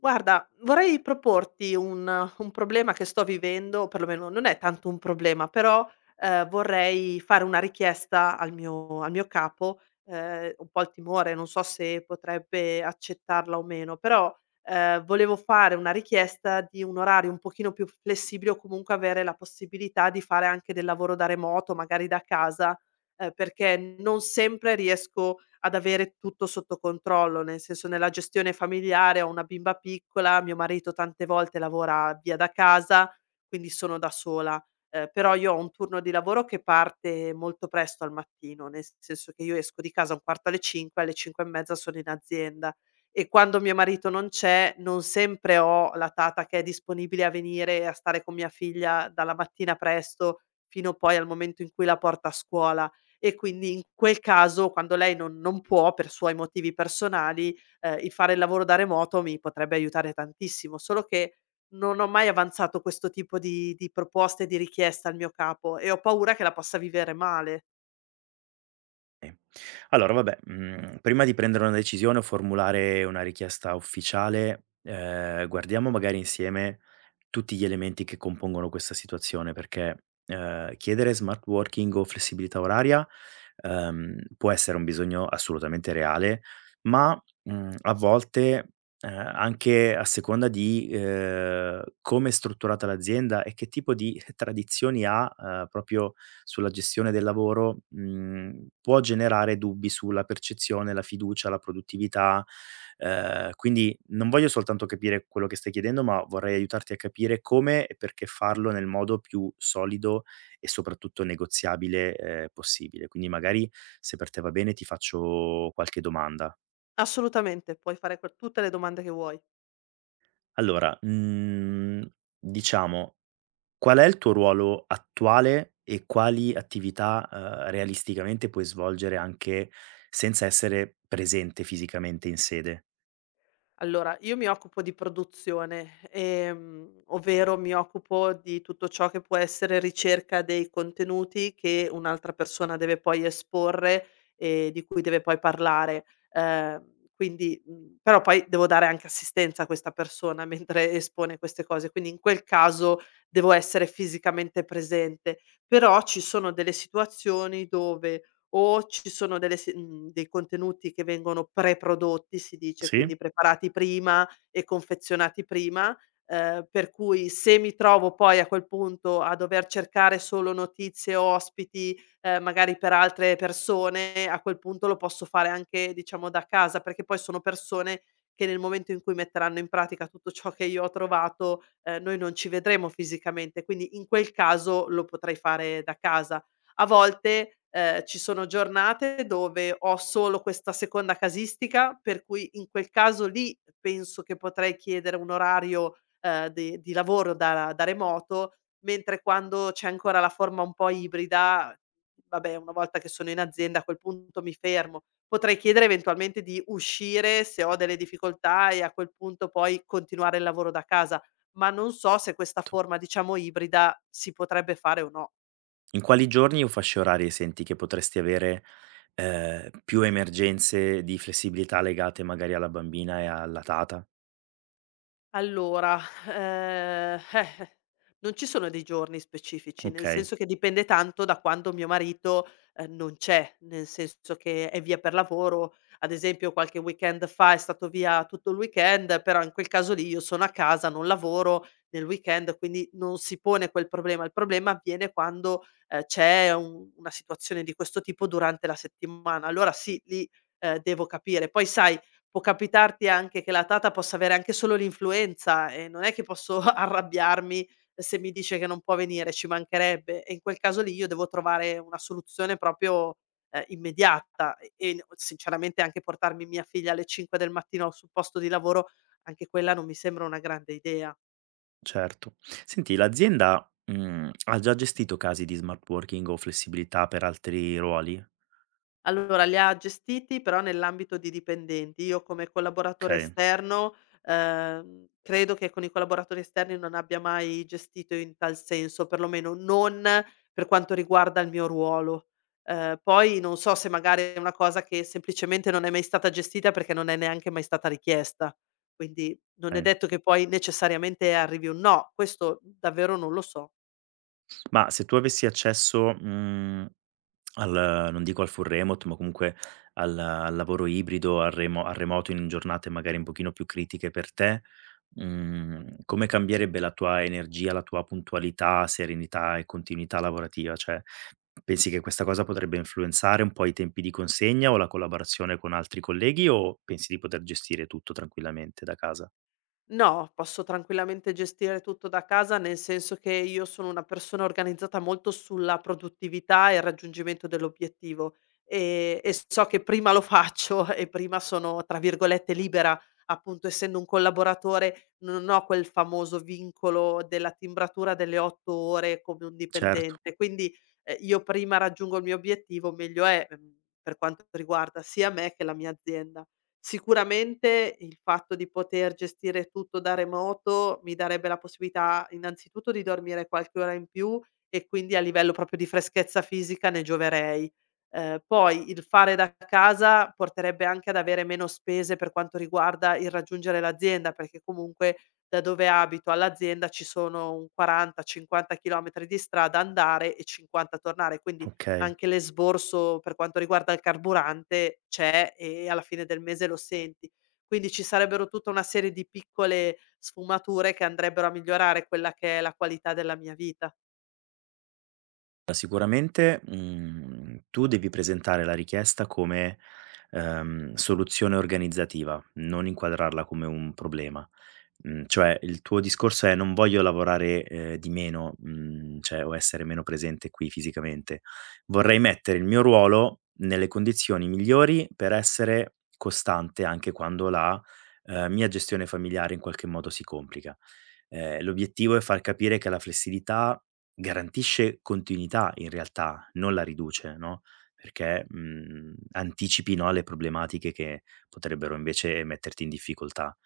Guarda, vorrei proporti un problema che sto vivendo, o perlomeno non è tanto un problema, però, vorrei fare una richiesta al mio capo, un po' il timore, non so se potrebbe accettarla o meno, però, volevo fare una richiesta di un orario un pochino più flessibile o comunque avere la possibilità di fare anche del lavoro da remoto, magari da casa, perché non sempre riesco ad avere tutto sotto controllo, nel senso nella gestione familiare ho una bimba piccola, mio marito tante volte lavora via da casa, quindi sono da sola. Però io ho un turno di lavoro che parte molto presto al mattino, nel senso che io esco di casa un quarto alle 5, alle 5 e mezza sono in azienda e quando mio marito non c'è, non sempre ho la tata che è disponibile a venire a stare con mia figlia dalla mattina presto fino poi al momento in cui la porta a scuola. E quindi in quel caso, quando lei non può per suoi motivi personali, il fare il lavoro da remoto mi potrebbe aiutare tantissimo, solo che non ho mai avanzato questo tipo di proposte, di richieste al mio capo e ho paura che la possa vivere male. Okay. Allora vabbè, prima di prendere una decisione o formulare una richiesta ufficiale, guardiamo magari insieme tutti gli elementi che compongono questa situazione, perché, chiedere smart working o flessibilità oraria, può essere un bisogno assolutamente reale, ma, a volte, anche a seconda di, come è strutturata l'azienda e che tipo di tradizioni ha, proprio sulla gestione del lavoro, può generare dubbi sulla percezione, la fiducia, la produttività. Quindi non voglio soltanto capire quello che stai chiedendo, ma vorrei aiutarti a capire come e perché farlo nel modo più solido e soprattutto negoziabile, possibile. Quindi magari, se per te va bene, ti faccio qualche domanda. Assolutamente, puoi fare que tutte le domande che vuoi. Allora, diciamo, qual è il tuo ruolo attuale e quali attività, realisticamente puoi svolgere anche senza essere presente fisicamente in sede? Allora, io mi occupo di produzione, ovvero mi occupo di tutto ciò che può essere ricerca dei contenuti che un'altra persona deve poi esporre e di cui deve poi parlare. Però poi devo dare anche assistenza a questa persona mentre espone queste cose, quindi in quel caso devo essere fisicamente presente. Però ci sono delle situazioni dove o ci sono delle se mhmm, dei contenuti che vengono preprodotti, si dice, quindi Sì? preparati prima e confezionati prima, per cui se mi trovo poi a quel punto a dover cercare solo notizie o ospiti, magari per altre persone, a quel punto lo posso fare anche, diciamo, da casa, perché poi sono persone che nel momento in cui metteranno in pratica tutto ciò che io ho trovato, noi non ci vedremo fisicamente, quindi in quel caso lo potrei fare da casa. A volte, ci sono giornate dove ho solo questa seconda casistica, per cui in quel caso lì penso che potrei chiedere un orario, de di lavoro da remoto, mentre quando c'è ancora la forma un po' ibrida, vabbè una volta che sono in azienda a quel punto mi fermo. Potrei chiedere eventualmente di uscire se ho delle difficoltà e a quel punto poi continuare il lavoro da casa, ma non so se questa To forma diciamo ibrida si potrebbe fare o no. In quali giorni o fasce orarie senti che potresti avere, più emergenze di flessibilità legate magari alla bambina e alla tata? Allora, ehm, eh, non ci sono dei giorni specifici, nel Okay, senso che dipende tanto da quando mio marito, non c'è, nel senso che è via per lavoro. Ad esempio qualche weekend fa è stato via tutto il weekend, però in quel caso lì io sono a casa, non lavoro nel weekend, quindi non si pone quel problema. Il problema avviene quando, c'è un una situazione di questo tipo durante la settimana. Allora sì, lì, devo capire. Poi sai può capitarti anche che la tata possa avere anche solo l'influenza e non è che posso arrabbiarmi se mi dice che non può venire, ci mancherebbe. E in quel caso lì io devo trovare una soluzione proprio, immediata e sinceramente anche portarmi mia figlia alle 5 del mattino sul posto di lavoro, anche quella non mi sembra una grande idea. certo. Senti, l'azienda, ha già gestito casi di smart working o flessibilità per altri ruoli? Allora, li ha gestiti però nell'ambito di dipendenti. Io come collaboratore Okay, esterno, credo che con i collaboratori esterni non abbia mai gestito in tal senso, perlomeno non per quanto riguarda il mio ruolo. Poi non so se magari è una cosa che semplicemente non è mai stata gestita perché non è neanche mai stata richiesta. Quindi non è okay. detto che poi necessariamente arrivi un no, questo davvero non lo so. Ma se tu avessi accesso, mhmm, al non dico al full remote, ma comunque al lavoro ibrido, al remoto in giornate magari un pochino più critiche per te, come cambierebbe la tua energia, la tua puntualità, serenità e continuità lavorativa? Cioè, pensi che questa cosa potrebbe influenzare un po' i tempi di consegna o la collaborazione con altri colleghi o pensi di poter gestire tutto tranquillamente da casa? No, posso tranquillamente gestire tutto da casa, nel senso che io sono una persona organizzata molto sulla produttività e il raggiungimento dell'obiettivo e so che prima lo faccio e prima sono, tra virgolette, libera, appunto, essendo un collaboratore, non ho quel famoso vincolo della timbratura delle 8 ore come un Certo, dipendente. Quindi io prima raggiungo il mio obiettivo, meglio è per quanto riguarda sia me che la mia azienda. Sicuramente il fatto di poter gestire tutto da remoto mi darebbe la possibilità innanzitutto di dormire qualche ora in più e quindi a livello proprio di freschezza fisica ne gioverei. Poi il fare da casa porterebbe anche ad avere meno spese per quanto riguarda il raggiungere l'azienda, perché comunque da dove abito all'azienda ci sono un 40, 50 chilometri di strada andare e 50 tornare, quindi okay. anche l'esborso per quanto riguarda il carburante c'è e alla fine del mese lo senti. Quindi ci sarebbero tutta una serie di piccole sfumature che andrebbero a migliorare quella che è la qualità della mia vita. Sicuramente, tu devi presentare la richiesta come, soluzione organizzativa, non inquadrarla come un problema. Mhmm, cioè il tuo discorso è: "Non voglio lavorare, di meno, mhmm, cioè o essere meno presente qui fisicamente. Vorrei mettere il mio ruolo nelle condizioni migliori per essere costante anche quando la, mia gestione familiare in qualche modo si complica". L'obiettivo è far capire che la flessibilità garantisce continuità in realtà, non la riduce, no, perché, anticipi, no, le problematiche che potrebbero invece metterti in difficoltà.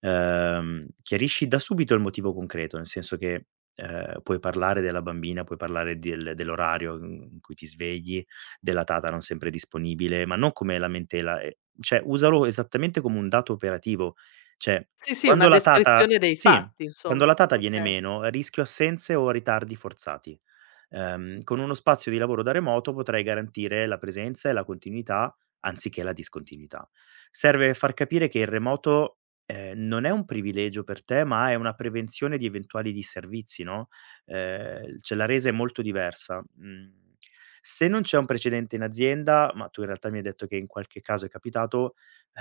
Chiarisci da subito il motivo concreto, nel senso che, puoi parlare della bambina, puoi parlare dell'orario, in cui ti svegli, della tata non sempre disponibile, ma non come lamentela, cioè usalo esattamente come un dato operativo. Cioè, Sì, sì, una quando la tata, descrizione dei sì. fatti Quando insomma, la tata viene okay. meno, rischio assenze o ritardi forzati. Con uno spazio di lavoro da remoto potrei garantire la presenza e la continuità anziché la discontinuità. Serve far capire che il remoto non è un privilegio per te, ma è una prevenzione di eventuali disservizi, no? Cioè la resa è molto diversa. Mm, se non c'è un precedente in azienda, ma tu in realtà mi hai detto che in qualche caso è capitato,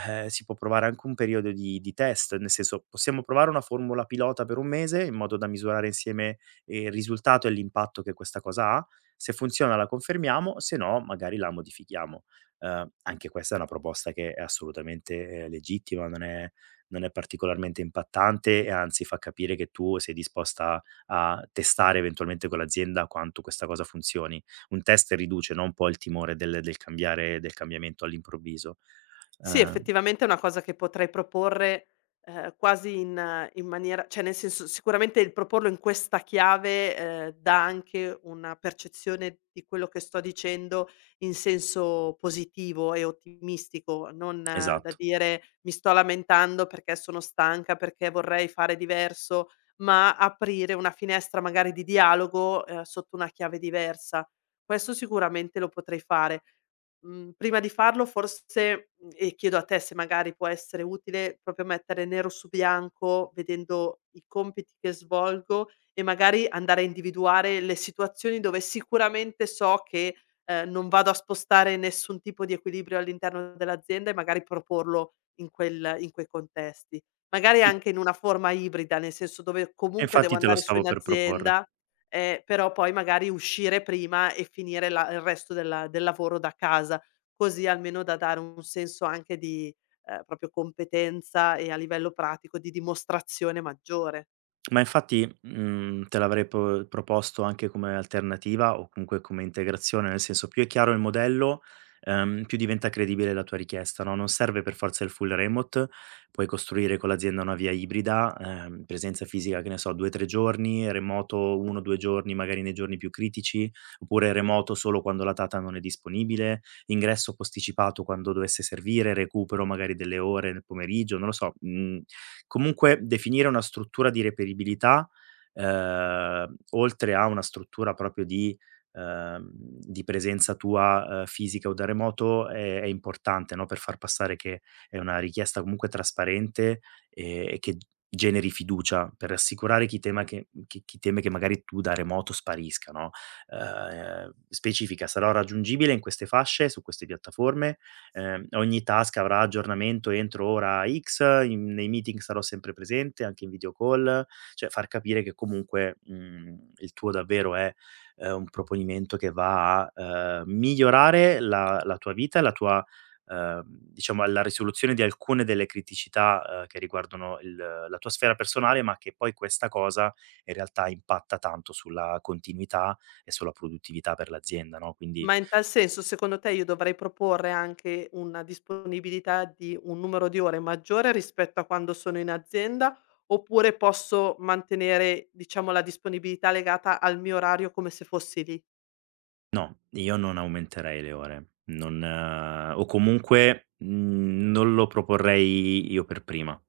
si può provare anche un periodo di test, nel senso possiamo provare una formula pilota per un mese in modo da misurare insieme, il risultato e l'impatto che questa cosa ha. Se funziona la confermiamo, se no magari la modifichiamo. Anche questa è una proposta che è assolutamente, legittima, non è particolarmente impattante e anzi fa capire che tu sei disposta a testare eventualmente con l'azienda quanto questa cosa funzioni. Un test riduce, no, un po' il timore del cambiare del cambiamento all'improvviso. Sì, Uhm, effettivamente è una cosa che potrei proporre, quasi in maniera cioè nel senso, sicuramente il proporlo in questa chiave, dà anche una percezione di quello che sto dicendo in senso positivo e ottimistico, non da esatto. dire: "Mi sto lamentando perché sono stanca, perché vorrei fare diverso", ma aprire una finestra magari di dialogo, sotto una chiave diversa. Questo sicuramente lo potrei fare. Prima di farlo forse mhmm, e chiedo a te se magari può essere utile proprio mettere nero su bianco, vedendo i compiti che svolgo e magari andare a individuare le situazioni dove sicuramente so che, non vado a spostare nessun tipo di equilibrio all'interno dell'azienda e magari proporlo in quei contesti. Magari I anche in una forma ibrida, nel senso dove e comunque devo infatti te lo andare su stavo in per proporre. azienda. Però poi magari uscire prima e finire la il resto del lavoro da casa, così almeno da dare un senso anche di, proprio competenza e a livello pratico di dimostrazione maggiore. Ma infatti, mhmm, te l'avrei po proposto anche come alternativa o comunque come integrazione, nel senso più è chiaro il modello, più diventa credibile la tua richiesta, no, non serve per forza il full remote, puoi costruire con l'azienda una via ibrida, presenza fisica, che ne so, 2, 3 giorni, remoto 1, 2 giorni magari nei giorni più critici, oppure remoto solo quando la Tata non è disponibile, ingresso posticipato quando dovesse servire, recupero magari delle ore nel pomeriggio, non lo so, mhmm. Comunque definire una struttura di reperibilità, oltre a una struttura proprio di presenza tua, fisica o da remoto è importante, no, per far passare che è una richiesta comunque trasparente e che generi fiducia per assicurare chi tema che chi teme che magari tu da remoto sparisca, no. Specifica: "Sarò raggiungibile in queste fasce, su queste piattaforme, ogni task avrà aggiornamento entro ora X, nei meeting sarò sempre presente, anche in video call, cioè far capire che comunque il tuo davvero è un proponimento che va a migliorare la, la tua vita, la tua diciamo alla risoluzione di alcune delle criticità che riguardano la tua sfera personale, ma che poi questa cosa in realtà impatta tanto sulla continuità e sulla produttività per l'azienda, no? Quindi Ma in tal senso secondo te io dovrei proporre anche una disponibilità di un numero di ore maggiore rispetto a quando sono in azienda, oppure posso mantenere diciamo la disponibilità legata al mio orario come se fossi lì? no, io non aumenterei le ore, non o comunque, non lo proporrei io per prima.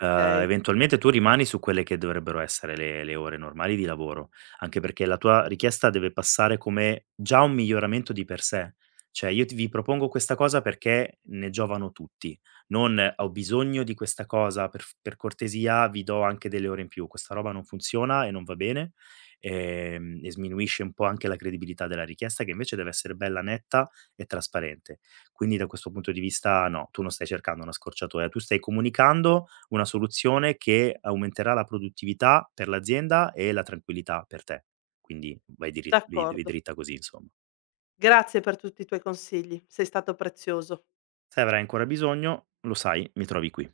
Ehm, eventualmente tu rimani su quelle che dovrebbero essere le ore normali di lavoro, anche perché la tua richiesta deve passare come già un miglioramento di per sé. Cioè io ti vi propongo questa cosa perché ne giovano tutti, non: "Ho bisogno di questa cosa, per f per cortesia vi do anche delle ore in più." Questa roba non funziona e non va bene e sminuisce un po' anche la credibilità della richiesta che invece deve essere bella netta e trasparente. Quindi da questo punto di vista no, tu non stai cercando una scorciatoia, tu stai comunicando una soluzione che aumenterà la produttività per l'azienda e la tranquillità per te. Quindi vai d'accordo. dritta così, insomma. Grazie per tutti i tuoi consigli, sei stato prezioso. Se avrai ancora bisogno, lo sai, mi trovi qui.